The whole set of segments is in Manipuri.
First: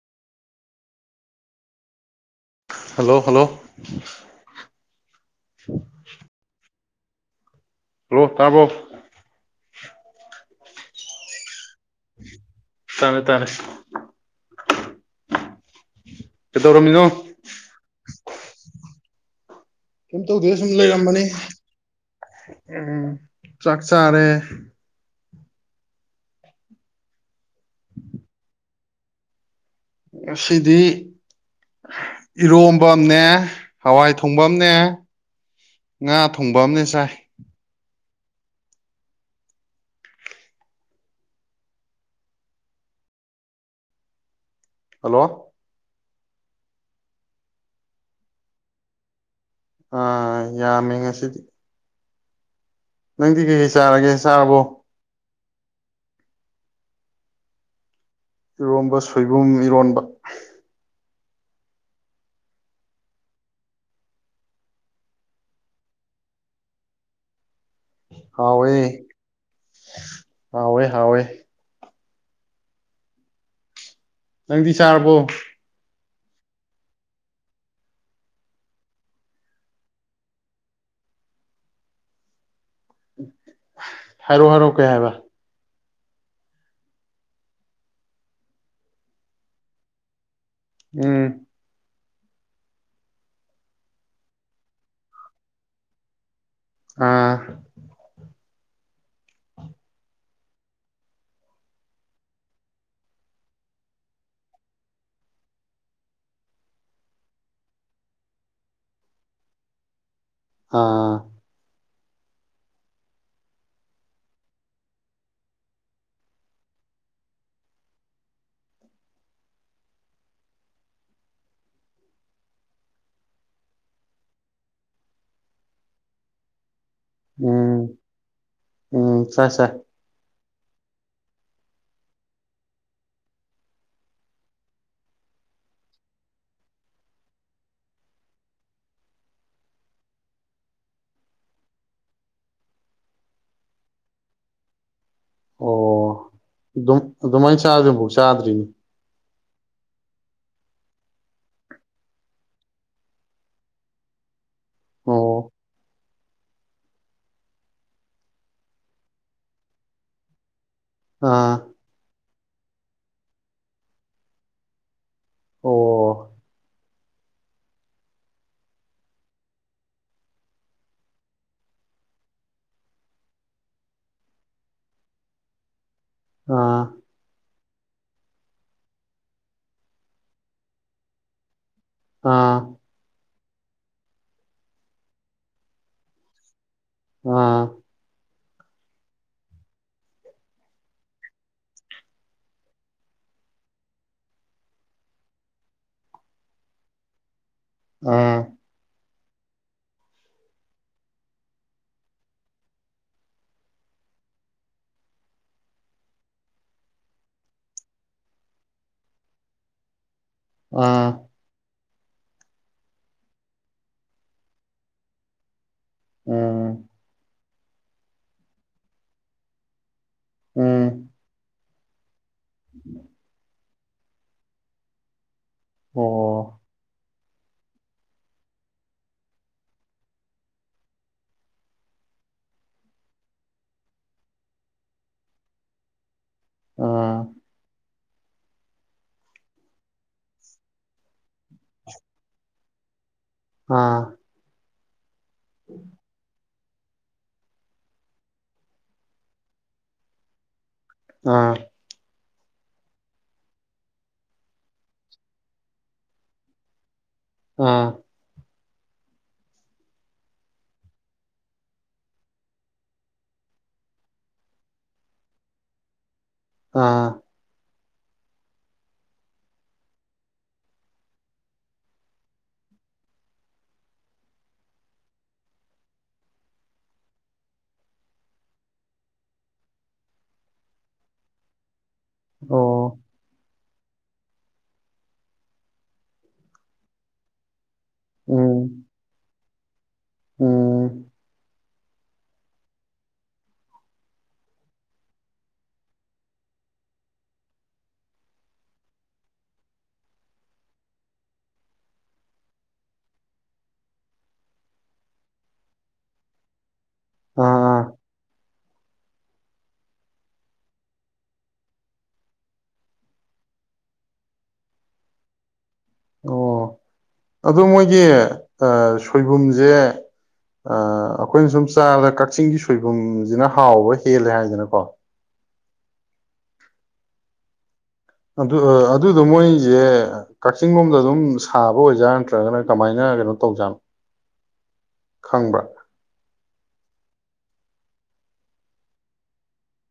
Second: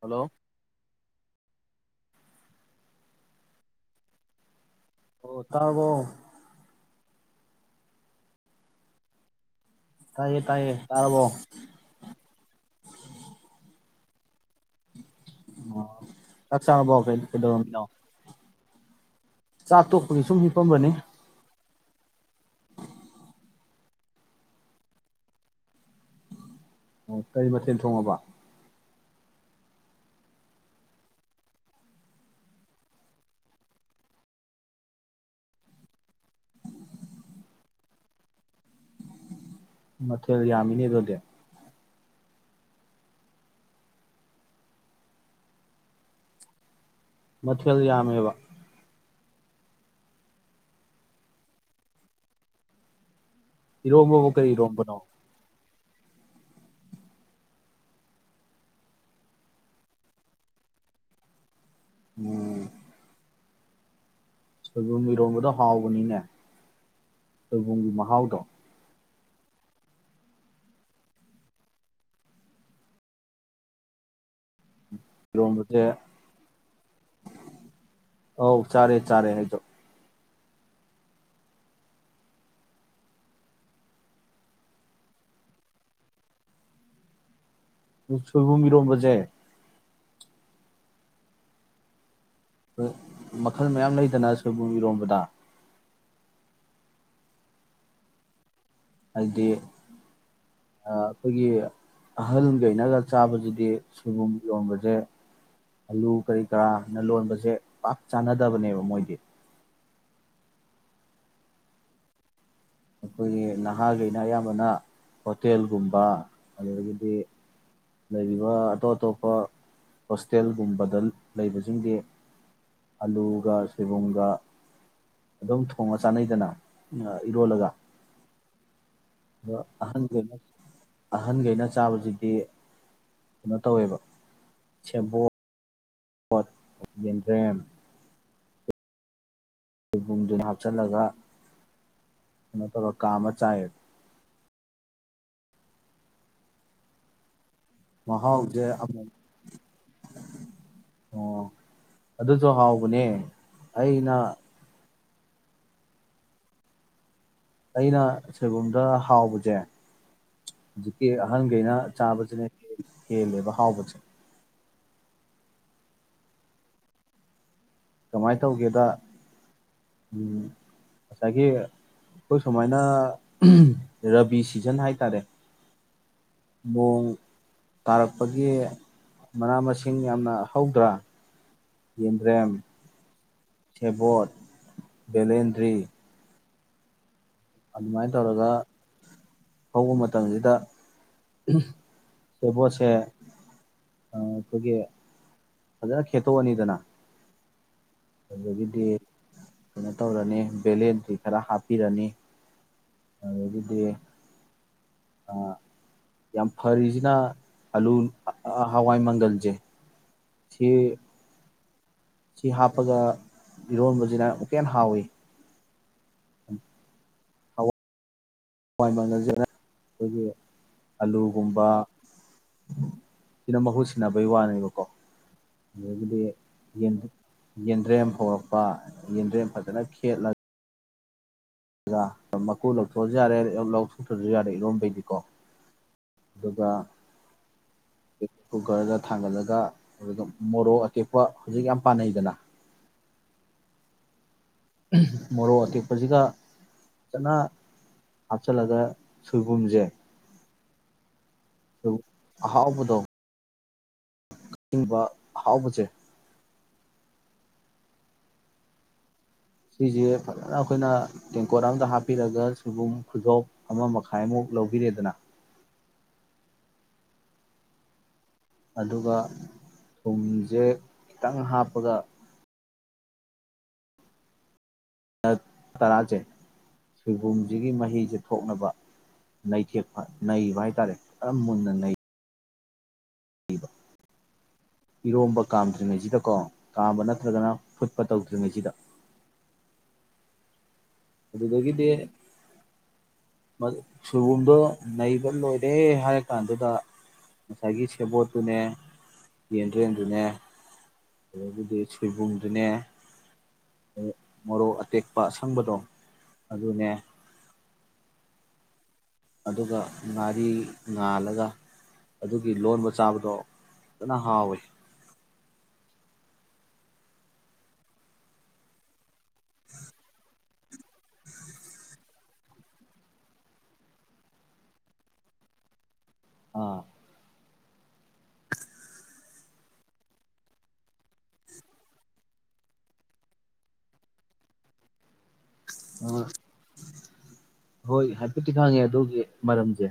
ꯍꯜꯂꯣ ꯍꯜꯂꯣ ꯍꯜꯂꯣ ꯑꯣ ꯇꯥꯕꯣ ꯍꯣ ꯇꯥꯔꯕꯣ ꯇꯥꯏꯌꯦ ꯇꯥꯏꯌꯦ ꯇꯥꯔꯔꯕꯣ ꯇꯔꯦ ꯇꯔꯦ [inaudible] ꯆꯥꯛ ꯆꯔꯥꯕꯣ ꯀꯩꯗꯧꯔꯝꯃꯤꯅꯣ ꯀꯩ ꯀꯩꯗꯧꯔꯝꯃꯤꯅꯣ ꯆꯥꯛ ꯀꯩꯝ ꯇꯣꯛꯄꯒꯤ ꯇꯧꯗꯦ ꯁꯨꯝ ꯍꯤꯞꯄꯝꯕꯅꯤ ꯂꯩꯔꯝꯕꯅꯤ ꯎꯝ ꯆꯥꯛꯆꯥꯥꯔꯦ ꯎ ꯀꯥꯔꯤ ꯃꯊꯦꯜ ꯊꯣꯡꯉꯥꯕ ꯉꯗꯤ ꯏꯔꯣꯝꯕ ꯑꯃꯤꯅꯦ ꯍꯋꯥꯏ ꯊꯣꯡꯕꯥ ꯑꯃꯥꯅꯦ ꯉꯥ ꯊꯣꯡꯕꯥ ꯑꯃꯥꯅꯦ ꯆꯥꯏ ꯃꯊꯦꯜ ꯌꯥꯝꯃꯤꯅꯦ ꯑꯗꯨꯗꯤ ꯍꯜꯂꯣ ꯃꯊꯦꯜ ꯌꯥꯝꯃꯦꯕꯥ ꯑꯥ ꯌꯥꯝꯃꯦ ꯉꯁꯤꯗꯤ ꯅꯪꯗꯤ ꯀꯩꯀꯩ ꯆꯥꯔꯒꯦ ꯏꯔꯣꯝꯕꯕꯨ ꯀꯔꯤ ꯆꯥꯔꯕꯣ ꯏꯔꯣꯝꯕꯅꯣ ꯏꯔꯣꯝꯕ ꯁꯣꯏꯕꯨꯝ ꯏꯔꯣꯟꯕ ꯑ ꯁꯣꯏꯕꯨꯝ ꯏꯔꯣꯟꯕꯗꯣ ꯍꯥꯎꯕꯅꯤꯅꯦ ꯁꯣꯏꯕꯨꯝꯒꯤ ꯃꯍꯥꯎꯗꯣ ꯍꯥꯎ ꯑꯣꯏ ꯍꯋꯦ ꯍꯋꯦ ꯆꯪꯗꯤ ꯆꯔꯔꯕꯣ ꯍꯥꯎ ꯆꯔꯦ ꯆꯔꯦ ꯍꯥꯏꯗ ꯍꯥꯏꯔꯛꯑꯣ ꯍꯥꯏꯔꯛꯑꯣ ꯀꯩ ꯍꯥꯏꯕ꯫ ꯁꯣꯏꯕꯨꯝ ꯏꯔꯣꯝꯕꯖꯦ꯫ ꯎꯝ꯫ [unintelligible] ꯃꯈꯜ ꯃꯌꯥꯝ ꯂꯩꯗꯅ ꯁꯣꯏꯕꯨꯝ ꯏꯔꯣꯝꯕꯗ꯫ ꯑꯥ꯫ ꯍꯥꯏꯗꯤ ꯑꯥ ꯑꯩꯈꯣꯏꯒꯤ ꯑꯍꯜꯈꯩꯅꯒ ꯆꯥꯕꯁꯤꯗꯤ ꯁꯣꯏꯕꯨꯝ ꯏꯔꯣꯝꯕꯖꯦ ꯑꯂꯨ ꯀꯔꯤ ꯀꯔꯥꯅ ꯂꯣꯟꯕꯖꯦ ꯄꯥꯛ ꯆꯥꯅꯗꯕꯅꯦꯕ ꯃꯣꯏꯗꯤ꯫ ꯑꯥ꯫ ꯑꯩꯈꯣꯏꯒꯤ ꯅꯍꯥꯒꯩꯅ ꯑꯌꯥꯝꯕꯅ ꯍꯣꯇꯦꯜꯒꯨꯝꯕ ꯑꯗꯨꯗꯒꯤꯗꯤ ꯂꯩꯔꯤꯕ ꯑꯇꯣꯞ ꯑꯇꯣꯞꯄ ꯍꯣꯁꯇꯦꯜꯒꯨꯝꯕꯗ ꯂꯩꯕꯁꯤꯡꯗꯤ ꯑꯂꯨꯒ ꯁꯣꯏꯕꯨꯝꯒ ꯑꯗꯨꯝ ꯊꯣꯡꯉ ꯆꯥꯟꯅꯩꯗꯅ꯫ ꯑꯥ ꯏꯔꯣꯜꯂꯒ꯫ ꯎꯝ ꯎꯝ ꯆꯥꯏ ꯗꯣ ꯆꯥꯏ ꯑꯍꯟꯒꯩꯅ ꯑꯍꯟꯒꯩꯅ ꯆꯥꯕꯁꯤꯗꯤ ꯀꯩꯅꯣ ꯇꯧꯋꯦꯕ ꯁꯦꯕꯣꯠ ꯌꯦꯟꯗ꯭ꯔꯦꯝ꯫ ꯁꯣꯏꯕꯨꯝꯖꯤꯟ ꯍꯥꯞꯆꯤꯜꯂꯒ ꯀꯩꯅꯣ ꯇꯧꯔ ꯀꯥꯝꯃ ꯆꯥꯏꯌꯦꯕ꯫ ꯑꯣ ꯑꯗꯨꯝ ꯑꯗꯨꯃꯥꯏ ꯆꯥ ꯆꯥꯗ꯭ꯔꯤꯕꯧ ꯆꯥꯗ꯭ꯔꯤ꯫ ꯃꯍꯥꯎꯁꯦ ꯑꯃꯨꯛ ꯑꯣ ꯑꯗꯨꯁꯨ ꯍꯥꯎꯕꯅꯦ ꯑꯩꯅ꯫ ꯑꯣ꯫ ꯑꯩꯅ ꯁꯣꯏꯕꯨꯝꯗ ꯍꯥꯎꯕꯖꯦ꯫ ꯍꯧꯖꯤꯛꯀꯤ ꯑꯥ ꯑꯍꯟꯒꯩꯅ ꯆꯥꯕꯖꯤꯅꯦ꯫ ꯀꯦꯂꯦꯕ ꯍꯥꯎꯕꯁꯦ ꯑꯣ ꯀꯃꯥꯏꯅ ꯇꯧꯒꯦꯗ ꯉꯁꯥꯏꯒꯤ ꯑꯩꯈꯣꯏ ꯁꯨꯃꯥꯏꯅ ꯔꯕꯤ ꯁꯤꯖꯟ ꯍꯥꯏ ꯇꯔꯦ ꯑꯥ ꯃꯣꯡ ꯇꯥꯔꯛꯄꯒꯤ ꯃꯅꯥ ꯃꯁꯤꯡ ꯌꯥꯝꯅ ꯍꯧꯗ꯭ꯔꯥ ꯌꯦꯟꯗꯦꯝ ꯑꯥ ꯁꯦꯕꯣꯠ ꯕꯂꯦꯟꯗ꯭ꯔꯤ ꯑꯥ ꯑꯗꯨ ꯃꯥꯏ ꯇꯧꯔꯒ ꯍꯧꯕ ꯃꯇꯝꯁꯤꯗ ꯁꯦꯕꯣꯠꯁꯦ ꯑꯩꯈꯣꯏꯒꯤ ꯐꯖꯅ ꯈꯦꯠꯇꯣꯛꯑꯅꯤꯗꯅ ꯑꯗꯒꯤꯗꯤ ꯀꯩꯅꯣ ꯇꯧꯔꯅꯤ ꯕꯦꯂꯥꯟꯗꯔ꯭ꯤꯁꯤ ꯈꯔ ꯍꯥꯞꯄꯤꯔꯅꯤ ꯑꯗꯒꯤꯗꯤ ꯌꯥꯝ ꯐꯔꯤꯁꯤꯅ ꯑꯂꯨ ꯍꯋꯥꯏ ꯃꯪꯒꯜꯁꯦ ꯁꯤ ꯑꯥ ꯁꯤ ꯍꯥꯞꯄꯒ ꯏꯔꯣꯟꯕꯁꯤꯅ ꯑꯃꯨꯛꯀ ꯍ ꯍꯥꯎꯋꯤ ꯎꯝꯝ [unintelligible] ꯆꯠꯂꯦ ꯑꯩꯈꯣꯏꯒꯤ ꯎꯝ ꯑꯂꯨꯒꯨꯝꯕ ꯏꯅꯝꯕ [unintelligible] ꯁꯤꯟꯅꯅꯕꯩ ꯋꯥꯅꯦꯕꯀꯣ ꯎꯝ ꯌꯦꯗꯤ ꯑꯣ ꯌꯦ ꯌꯦꯟꯗ꯭ꯔꯦꯝ ꯍꯧꯔꯛꯄ ꯌꯦꯟꯗ꯭ꯔꯦꯝ ꯐꯖꯅ ꯈꯦꯠꯂꯒ ꯃꯀꯨ ꯂꯧꯊꯣꯛꯑꯁꯨ ꯌꯥꯔꯦ ꯂꯧꯊꯨꯡꯊꯁꯨ ꯌꯥꯔꯦ ꯏꯔꯣꯝꯕꯩꯗꯤꯀꯣ ꯑꯗꯨꯒ ꯑꯥ ꯀꯨꯀꯔꯗ ꯊꯥꯡꯒꯠꯂꯒ ꯑꯗꯨꯒ ꯃꯣꯔꯣꯛ ꯑꯇꯦꯛꯄ ꯍꯧꯖꯤꯛ ꯌꯥꯝ ꯄꯥꯅꯩꯗꯅ ꯑꯥ ꯎꯝ ꯃꯣꯔꯣꯛ ꯑꯇꯦꯛꯄꯁꯤꯒ ꯆꯅ ꯍꯥꯞꯆꯤꯜꯂꯒ ꯁꯣꯏꯕꯨꯝꯁꯦ ꯑꯥ ꯍꯥꯎꯗꯣ ꯑꯤꯡꯕ ꯍꯥꯎꯕꯁꯦ ꯑꯥ ꯁꯤꯁꯦ ꯐꯖꯅ ꯑꯩꯈꯣꯏꯅ ꯇꯦꯡꯀꯣꯠ ꯑꯝꯇ ꯍꯥꯞꯄꯤꯔꯒ ꯁꯣꯏꯕꯨꯝ ꯈꯨꯖꯣꯞ ꯑꯃ ꯃꯈꯥꯏꯃꯨꯛ ꯂꯧꯕꯤꯔꯦꯗꯅ ꯑꯥ ꯑꯗꯨꯒ ꯊꯨꯝꯁꯦ ꯈꯤꯇꯪ ꯍꯥꯞꯄꯒ ꯇꯔꯥꯁꯦ ꯁꯣꯏꯕꯨꯝꯁꯤꯒꯤ ꯃꯍꯤꯁꯦ ꯊꯣꯛꯅꯕ ꯅꯩꯊꯦꯛꯄ ꯅꯩꯕ ꯍꯥꯏꯇꯥꯔꯦ ꯀꯔꯝ ꯃꯨꯟꯅ ꯅꯩ ꯑꯣ ꯏꯔꯣꯝꯕ ꯀꯥꯝꯗ꯭ꯔꯤꯉꯩꯁꯤꯗꯀꯣ ꯀꯥꯝꯕ ꯅꯠꯇ꯭ꯔꯒꯅ ꯐꯨꯠꯄ ꯇꯧꯗ꯭ꯔꯤꯉꯩꯁꯤꯗ ꯎꯝ ꯎꯝ ꯑꯗꯨꯗꯒꯤꯗꯤ ꯁꯣꯏꯕꯨꯝꯗꯣ ꯅꯩꯕ ꯂꯣꯏꯔꯦ ꯍꯥꯏꯔ ꯀꯥꯟꯗꯨꯗ ꯉꯁꯥꯏꯒꯤ ꯁꯦꯕꯣꯠꯇꯨꯅꯦ ꯌꯦꯟꯗ꯭ꯔꯦꯝꯗꯨꯅꯦ ꯑꯗꯒꯤꯗꯤ ꯁꯣꯏꯕꯨꯝꯗꯨꯅꯦ ꯃꯣꯔꯣꯛ ꯑꯇꯦꯛꯄ ꯑꯁꯪꯕꯗꯣ ꯑꯗꯨꯅꯦ ꯑꯥ ꯑꯥ ꯑꯗꯨꯒ ꯉꯥꯔꯤ ꯉꯥꯜꯂꯒ ꯑꯗꯨꯒꯤ ꯂꯣꯟꯕ ꯆꯥꯕꯗꯣ ꯐꯖꯅ ꯍꯥꯎꯋꯤ ꯑꯣ ꯑꯗꯨ ꯃꯣꯏꯒꯤ ꯁꯣꯏꯕꯨꯝꯁꯦ ꯑꯩꯈꯣꯏꯅ ꯁꯨꯝ ꯆꯥꯗ ꯀꯛꯆꯤꯡꯒꯤ ꯁꯣꯏꯕꯨꯝꯁꯤꯅ ꯍꯥꯎꯕ ꯍꯦꯜꯂꯦ ꯍꯥꯏꯗꯅꯀꯣ ꯑꯥ ꯑꯗꯨ ꯑꯗꯨꯗꯣ ꯃꯣꯏꯁꯦ ꯀꯛꯆꯤꯡ ꯂꯣꯝꯗ ꯑꯗꯨꯝ ꯁꯥꯕ ꯑꯣꯏꯖꯥꯠꯥ ꯅꯠꯇ꯭ꯔꯒꯅ ꯀꯃꯥꯏꯅ ꯀꯩꯅꯣ ꯇꯧꯖꯥꯠꯅꯣ ꯈꯪꯕ꯭ꯔꯥ ꯑ ꯍꯣꯏ ꯍꯥꯏꯐꯦꯠꯇꯤ ꯈꯪꯉꯦ ꯑꯗꯨꯒꯤ ꯃꯔꯝꯁꯦ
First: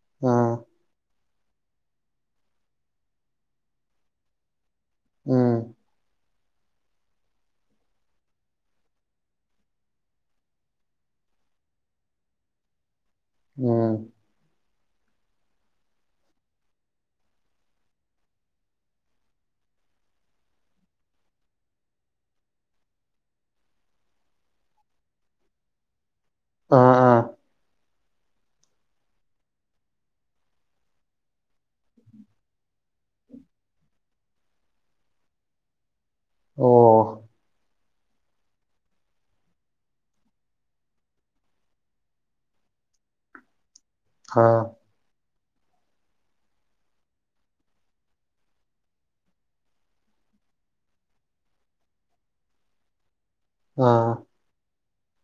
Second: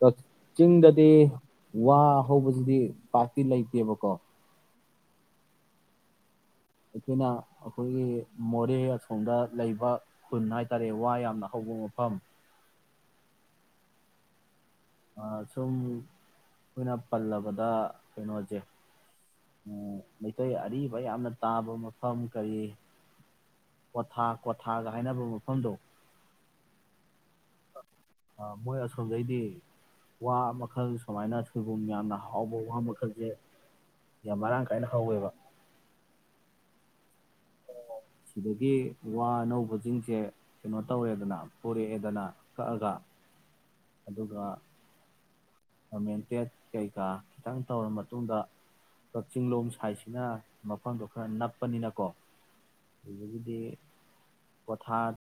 ꯇꯠ ꯎꯝ ꯆꯤꯗꯗꯤ ꯋꯥ ꯍꯧꯕꯁꯤꯗꯤ ꯄꯥꯛꯇꯤ ꯂꯩꯇꯦꯕꯀꯣ ꯎꯝ ꯑꯩꯈꯣꯏꯅ ꯑꯩꯈꯣꯏꯒꯤ ꯃꯣꯔꯦ ꯑꯁꯣꯡꯗ ꯂꯩꯕ ꯈꯨꯟ ꯍꯥꯏꯇꯥꯔꯦ ꯋꯥ ꯌꯥꯝꯅ ꯍꯧꯕ ꯃꯐꯝ ꯎꯝ ꯁꯨꯝ ꯑꯩꯈꯣꯏꯅ ꯄꯜꯂꯕꯗ ꯀꯩꯅꯣꯁꯦ ꯃꯩꯇꯩ ꯑꯔꯤꯕ ꯌꯥꯝꯅ ꯇꯥꯕ ꯃꯐꯝ ꯀꯔꯤ ꯀ꯭ꯋꯥꯊꯥ ꯀ꯭ꯋꯥꯊꯥꯒ ꯍꯥꯏꯅꯕ ꯃꯐꯝꯗꯣ ꯑꯥ ꯑꯥ ꯃꯣꯏ ꯑꯁꯣꯝꯗꯩꯗꯤ ꯋꯥ ꯃꯈꯜ ꯁꯨꯃꯥꯏꯅ ꯁꯣꯏꯕꯨꯝ ꯌꯥꯝꯅ ꯍꯥꯎꯕ ꯋꯥ ꯃꯈꯜꯁꯦ ꯌꯥꯝ ꯃꯔꯥꯡ ꯀꯥꯏꯅ ꯍꯧꯥꯎꯋꯦꯕ ꯑꯣ ꯁꯤꯗꯒꯤ ꯋꯥ ꯑꯅꯧꯕꯁꯤꯡꯁꯦ ꯀꯩꯅꯣ ꯇꯧꯔꯦꯗꯅ ꯄꯨꯣꯔꯛꯑꯦꯗꯅ ꯀꯛꯑꯒ ꯑꯗꯨꯒ ꯑꯥ ꯑꯣꯔꯃꯦꯟꯇꯦꯠ ꯀꯩꯀꯥ ꯈꯤꯇꯪ ꯇꯧꯔꯕ ꯃꯇꯨꯡꯗ ꯀꯛꯆꯤꯡꯂꯣꯡ ꯁꯥꯏꯠꯁꯤꯅ ꯃꯐꯝꯗꯣ ꯈꯔ ꯅꯞꯄꯅꯤꯅꯀꯣ ꯑꯥ ꯊꯥꯠ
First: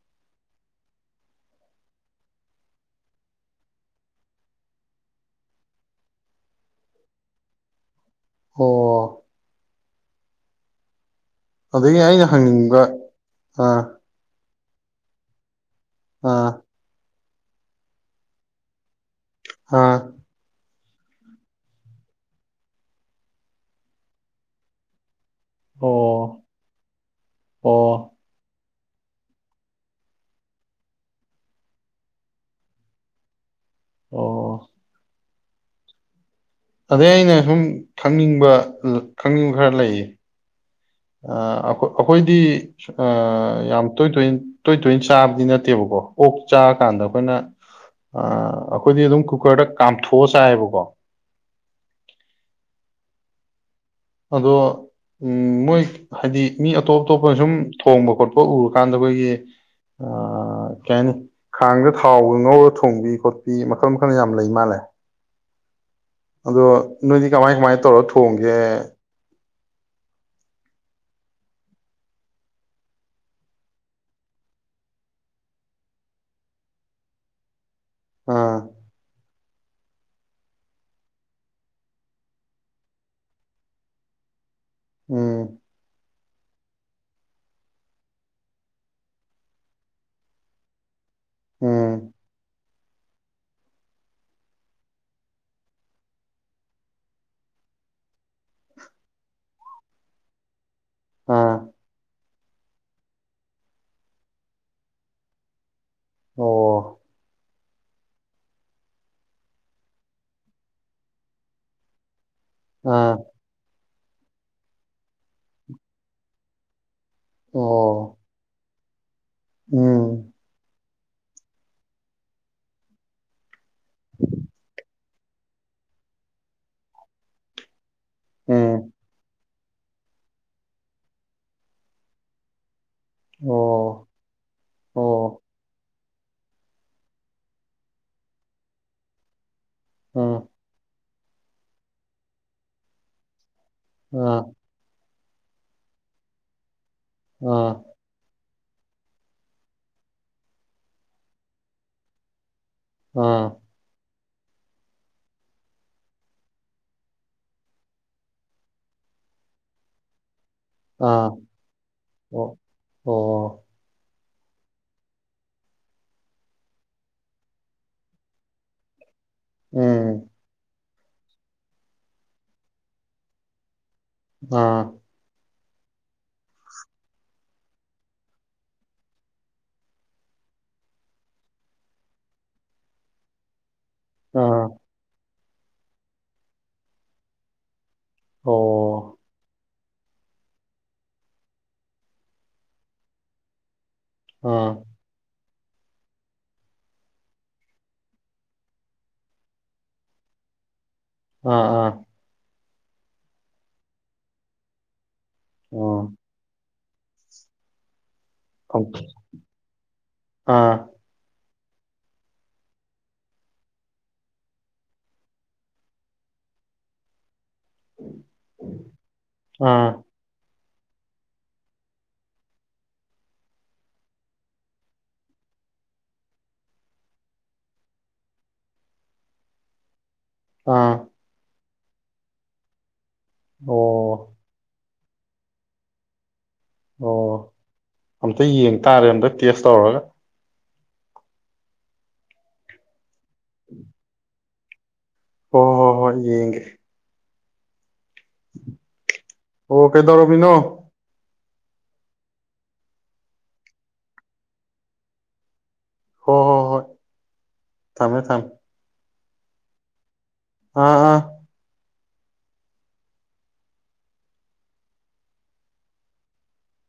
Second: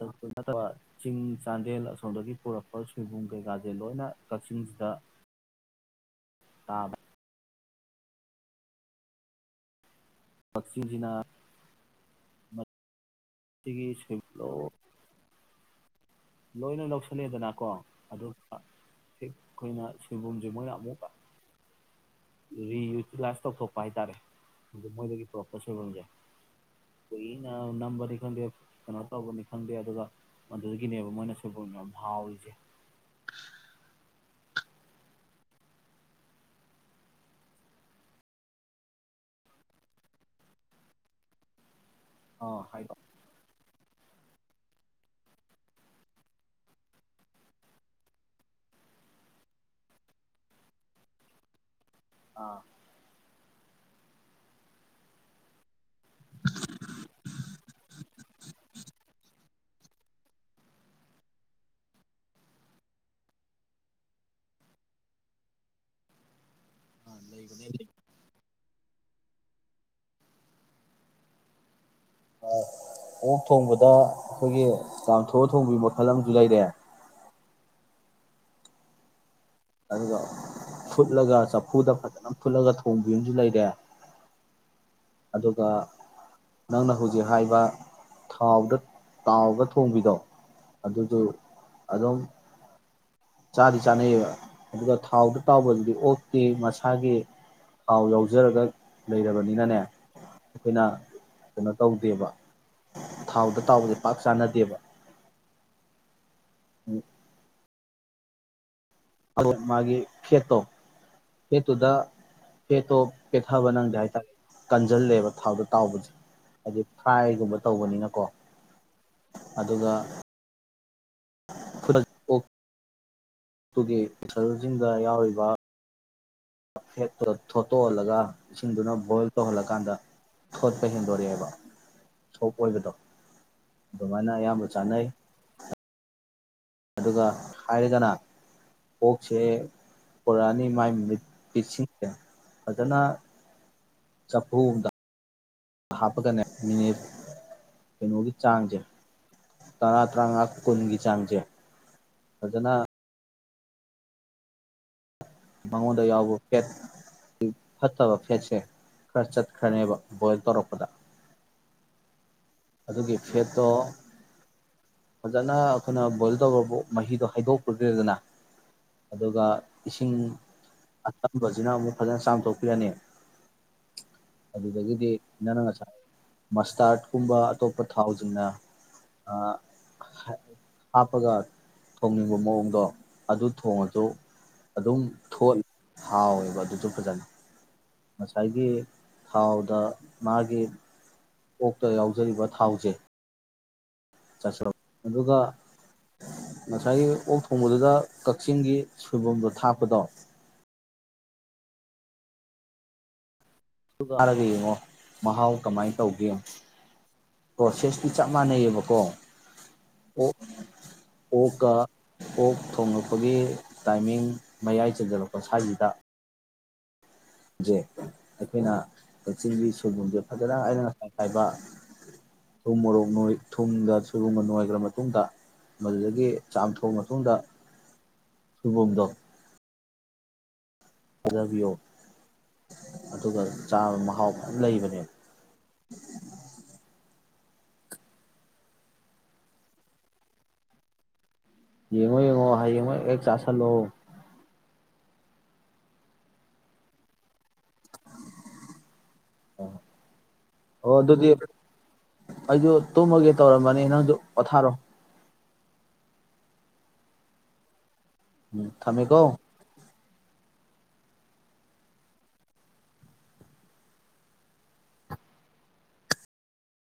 ꯑꯗꯨꯇ ꯅꯠꯇꯕ ꯆꯤꯡ ꯆꯥꯟꯗꯦꯜ ꯑꯁꯣꯝꯗꯒꯤ ꯄꯨꯔꯛꯄ ꯁꯣꯏꯕꯨꯝ ꯀꯩꯀꯥꯁꯦ ꯂꯣꯏꯅ ꯀꯛꯆꯤꯡꯁꯤꯗ ꯑꯥꯕ ꯑꯣ ꯄꯛꯁꯤꯡꯁꯤꯖꯤꯅ ꯑꯗꯒꯤ ꯑꯩꯅ ꯍꯪꯅꯤꯡꯕ ꯑꯥ ꯁꯤꯒꯤ ꯁꯤꯂꯣꯑꯣ ꯑꯥ ꯂꯣꯏꯅ ꯂꯧ ꯈꯜꯂꯗꯅꯀꯣ ꯑꯗꯨꯒ ꯍ ꯑꯩꯈꯣꯏꯅ ꯑꯥ ꯁꯟꯕꯨꯝꯁꯦ ꯃꯣꯏꯅ ꯑꯃꯨꯛ ꯔꯤꯌꯨꯇꯤꯂꯥꯏꯁ ꯇꯧꯊꯣꯛꯄ ꯍꯥꯏꯇꯥꯔꯦ ꯑꯗꯨ ꯃꯣꯏꯗꯒꯤ ꯑꯣ ꯑꯣ ꯅꯝꯕꯝꯕꯔꯅꯤ ꯈꯗ ꯀꯩꯅꯣ ꯇꯒꯅꯤ ꯈꯪꯗꯦ ꯑꯗꯨꯒ ꯑꯗꯨꯗꯒꯤꯅꯦꯕ ꯃꯣꯏꯅ ꯁꯣꯏꯕꯨꯝꯅ ꯍꯥꯎꯔꯤꯁꯦ ꯑꯣ ꯑꯗꯩ ꯑꯩꯅ ꯁꯨꯝ ꯈꯪꯅꯤꯡꯕ ꯈꯪꯅꯤꯡꯕ ꯈꯔ ꯂꯩꯌꯦ ꯑꯈꯣꯏ ꯑꯩꯈꯣꯏꯗꯤ ꯑꯥ ꯍꯥꯏꯔꯣ ꯌꯥꯝ ꯇꯣꯏ ꯇꯣꯏꯅ ꯇꯣꯏ ꯇꯣꯏꯅ ꯆꯥꯕꯗꯤ ꯅꯠꯇꯦꯕꯀꯣ ꯑꯣꯛ ꯆꯥꯔꯀꯥꯟꯗ ꯑꯩꯈꯣꯏꯅ ꯑꯩꯈꯣꯏꯗꯤ ꯑꯗꯨꯝ ꯀꯨꯀꯔꯗ ꯀꯥꯝꯊꯣꯛꯑ ꯆꯥꯏꯌꯦꯕꯀꯣ ꯑꯥ ꯑꯗꯣ ꯎꯝ ꯃꯣꯏ꯫ ꯍꯥꯏꯗꯤ ꯃꯤ ꯑꯇꯣꯞ ꯑꯇꯣꯞꯄꯅ ꯁꯨꯝ ꯊꯣꯡꯕ ꯈꯣꯠ [unintelligible] ꯎꯔꯀꯥꯟꯗ ꯑꯩꯈꯣꯏꯒꯤ ꯑꯥ ꯀꯩ ꯍꯥꯏꯅꯤ ꯈꯥꯡꯗ ꯊꯥꯎꯒ ꯉꯧꯔ ꯊꯣꯡꯕꯤ ꯈꯣꯠꯄꯤ ꯃꯈꯜ ꯃꯈꯜ ꯌꯥꯝ ꯂꯩ ꯃꯥꯜꯂꯦ ꯑꯗꯣ꯫ ꯅꯣꯏꯗꯤ ꯀꯃꯥꯏ ꯂꯩꯕꯅꯦ ꯀꯃꯥꯏ ꯇꯧꯔ ꯊꯣꯡꯒꯦ꯫ ꯑꯥ ꯑꯣꯛ ꯊꯣꯡꯕꯗ ꯑꯩꯈꯣꯏꯒꯤ ꯆꯥꯝꯊꯣꯛꯑ ꯊꯣꯡꯕꯒꯤ ꯃꯈꯜ ꯑꯃꯁꯨ ꯂꯩꯔꯦ꯫ ꯑꯥ ꯑꯗꯨꯒ ꯐꯨꯠꯂꯒ ꯆꯐꯨꯗ ꯐꯖꯅ ꯐꯨꯠꯂꯒ ꯊꯣꯡꯕꯤ ꯑꯃꯁꯨ ꯂꯩꯔꯦ꯫ ꯎꯝ ꯑꯗꯨꯒ꯫ ꯅꯪꯅ ꯍꯧꯖꯤꯛ ꯍꯥꯏꯕ ꯊꯥꯎꯗ ꯇꯥꯎꯒ ꯊꯣꯡꯕꯤꯗꯣ ꯑꯗꯨ꯫ ꯑꯗꯨ ꯎꯝ ꯑꯗꯨꯝ꫰ ꯆꯥꯗꯤ ꯆꯥꯅꯩꯌꯦꯕ ꯑꯗꯨꯒ ꯊꯥꯎꯗ ꯇꯥꯎꯕꯗꯨꯗꯤ ꯑꯣꯛꯇꯤ ꯃꯁꯥꯒꯤ ꯊꯥꯎ ꯌꯥꯎꯖꯩ꯫ ꯌꯥꯎꯖꯔꯒ ꯂꯩꯔꯕꯅꯤꯅꯅꯦ ꯑꯩꯈꯣꯏꯅ ꯑꯥ ꯀꯩꯅꯣ ꯇꯧꯗꯦꯕ ꯊꯥꯎꯗ ꯇꯥꯎꯕꯁꯦ ꯄꯥꯛ ꯆꯥꯅꯗꯦꯕ꯫ ꯑꯣ꯫ ꯑꯗꯨ ꯃꯥꯒꯤ ꯐꯦꯠꯇꯣ ꯐꯦꯠꯇꯨꯗ꯫ ꯐꯦꯠꯇꯣ ꯑꯥ ꯄꯦꯠꯊꯕ ꯅꯪꯗꯦ ꯍꯥꯏ ꯀꯟꯖꯜꯂꯦꯕ ꯊꯥꯎꯗ ꯇꯥꯎꯕꯁꯦ ꯍꯥꯏꯗꯤ꯫ ꯊꯥꯏꯒꯨꯝꯕ ꯑꯣ ꯇꯧꯕꯅꯤꯅꯀꯣ꯫ ꯑꯗꯨꯒ꯫ ꯎꯝ ꯈꯨꯗꯛ ꯛꯣ ꯑꯗꯨꯒꯤ [unintelligible] ꯌꯥꯎꯔꯤꯕ ꯐꯦꯠꯇꯨꯗ ꯊꯣꯠꯇꯣꯛꯍꯜꯂꯒ ꯏꯁꯤꯡꯗꯨꯅ ꯎꯝ ꯕꯣꯏꯜ ꯇꯧꯍꯜꯂꯀꯥꯟꯗ ꯊꯣꯠꯄ ꯍꯦꯟꯗꯣꯔꯛꯑꯦꯕ ꯁꯣꯞ ꯑꯣꯏꯕꯗꯣ ꯑꯣ ꯑꯗꯨꯃꯥꯏꯅ ꯑꯌꯥꯝꯕ ꯆꯥꯅꯩ ꯑꯣ ꯑꯗꯨꯒ ꯍꯥꯏꯔꯒꯅ ꯑꯣꯛꯁꯦ ꯑꯥ ꯄꯨꯔꯛꯑꯅꯤ ꯃꯥꯏ ꯃꯠ ꯄꯤꯁꯁꯤꯡꯁꯦ ꯐꯖꯅ ꯑꯥ ꯆꯐꯨꯑꯝꯗ ꯍꯥꯞꯄꯒꯅꯦ ꯃꯤꯅꯤꯠ ꯑꯥ ꯀꯩꯅꯣꯒꯤ ꯆꯥꯡꯁꯦ ꯇꯔꯥ ꯇꯔꯥꯉꯥ ꯀꯨꯟꯒꯤ ꯆꯥꯡꯁꯦ ꯐꯖꯅ ꯑꯥ ꯃꯉꯣꯟꯗ ꯌꯥꯎꯕ ꯐꯦꯠ ꯐꯠꯇꯕ ꯐꯦꯠꯁꯦ ꯈꯔ ꯆꯠꯈ꯭ꯔꯅꯦꯕ ꯕꯣꯏꯜ ꯇꯧꯔꯛꯄ ꯑꯥ ꯑꯣ ꯑꯗꯨꯒꯤ ꯑꯣ ꯐꯦꯠꯇꯣ ꯐꯖꯅ ꯑꯩꯈꯣꯏꯅ ꯕꯣꯏꯜ ꯇꯧꯕꯕꯨ ꯃꯍꯤꯗꯣ ꯍꯩꯗꯣꯛꯄ꯭ꯔꯤꯗ꯭ꯔꯦꯗꯅ ꯑꯗꯨꯒ ꯎꯝ ꯏꯁꯤꯡ ꯑꯆꯝꯕꯁꯤꯅ ꯑꯃꯨꯛ ꯐꯖꯅ ꯆꯥꯝꯊꯣꯛꯄꯤꯔꯅꯤ ꯑꯗꯨꯗꯒꯤꯗꯤ ꯅꯪꯪꯅ ꯉꯁꯥꯏ ꯃꯁꯇ꯭ꯔꯥꯗ ꯀꯨꯝꯕ ꯑꯇꯣꯞꯄ ꯊꯥꯎꯁꯤꯡꯅ ꯍꯥꯞꯄꯒ ꯊꯣꯡꯅꯤꯡꯕ ꯃꯑꯣꯡꯗꯣ ꯑꯗꯨ ꯊꯣꯡꯉꯒ ꯗꯨ ꯑꯗꯨꯝ ꯊꯣꯠꯂ ꯍꯥꯎꯋꯦꯕ ꯑꯗꯨꯁꯨ ꯐꯖꯅ ꯉꯁꯥꯏꯒꯤ ꯊꯥꯎꯗ ꯃꯥꯒꯤ ꯑꯣꯛꯇ ꯌꯥꯎꯖꯔꯤꯕ ꯊꯥꯎꯁꯦ ꯆꯠ [unintelligible] ꯑꯗꯨꯒ ꯉꯁꯥꯏꯒꯤ ꯑꯣꯛ ꯊꯣꯡꯕꯗꯨꯗ ꯀꯛꯆꯤꯡꯒꯤ ꯁꯣꯏꯕꯨꯝꯗꯣ ꯊꯥꯛꯄꯗꯣ ꯑꯥ ꯑꯥ ꯆꯥꯔꯒ ꯌꯦꯡꯉꯣ ꯃꯍꯥꯎ ꯀꯃꯥꯏ ꯇꯧꯒꯦ ꯀꯁꯤꯁ ꯆꯞ ꯃꯥꯟꯅꯩꯌꯦꯕꯀꯣ ꯑꯣ ꯑꯣ ꯑꯗꯨꯒ ꯑꯣꯛ ꯊꯣꯡꯂꯛꯄꯒꯤ ꯇꯥꯏꯃꯤꯡ ꯃꯌꯥꯏ ꯆꯟꯖꯔꯛꯄ ꯁ꯭ꯋꯥꯏꯁꯤꯗ ꯖꯦ ꯑꯩꯈꯣꯏꯅ ꯀ ꯆꯤꯡꯒꯤ ꯁꯣꯏꯕꯨꯝꯁꯦ ꯐꯖꯅ ꯈꯤꯇꯪ ꯑꯩꯅ ꯉꯁꯥꯏ ꯈꯥꯏꯕ ꯊꯨꯝ ꯃꯣꯔꯣꯛ ꯊꯨꯝꯗ ꯁꯣꯏꯕꯨꯝꯒ ꯅꯣꯏꯈ꯭ꯔ ꯃꯇꯨꯡꯗ ꯃꯗꯨꯗꯒꯤ ꯆꯥꯝꯊꯣꯛꯑ ꯃꯇꯨꯡꯗ ꯁꯣꯏꯕꯨꯝꯗꯣ ꯑꯗꯨꯕꯤꯌꯣ ꯑꯗꯨꯒ ꯆꯥꯕ ꯃꯍꯥꯎ ꯐ ꯂꯩꯕꯅꯦꯕ ꯑꯣ ꯑꯝꯇ ꯌꯦꯡ ꯇꯥꯔꯦ ꯑꯝꯇ ꯇꯦꯁ ꯇꯧꯔꯒ ꯌꯦꯡꯉꯣ ꯌꯦꯡꯉꯣ ꯍꯥꯏ ꯌꯦꯡꯉꯣ ꯑꯦ ꯆꯥꯥꯁꯜꯂꯣ ꯍꯣꯏ ꯍꯣ ꯍꯣꯏ ꯌꯦꯡꯒꯦ ꯑꯣ ꯀꯩꯗꯧꯔꯣꯄꯤꯅꯣ ꯑꯩꯗꯨ ꯇꯨꯝꯃꯒꯦ ꯇꯧꯔꯝꯕꯅꯤ ꯅꯪꯗꯨ ꯄꯣꯊꯥꯔꯣ ꯍꯣꯏ ꯍꯣꯏ ꯍꯣꯏ ꯊꯝꯃꯦ ꯊꯝꯃꯦ ꯀ [unintelligible] ꯑꯥ ꯑꯥ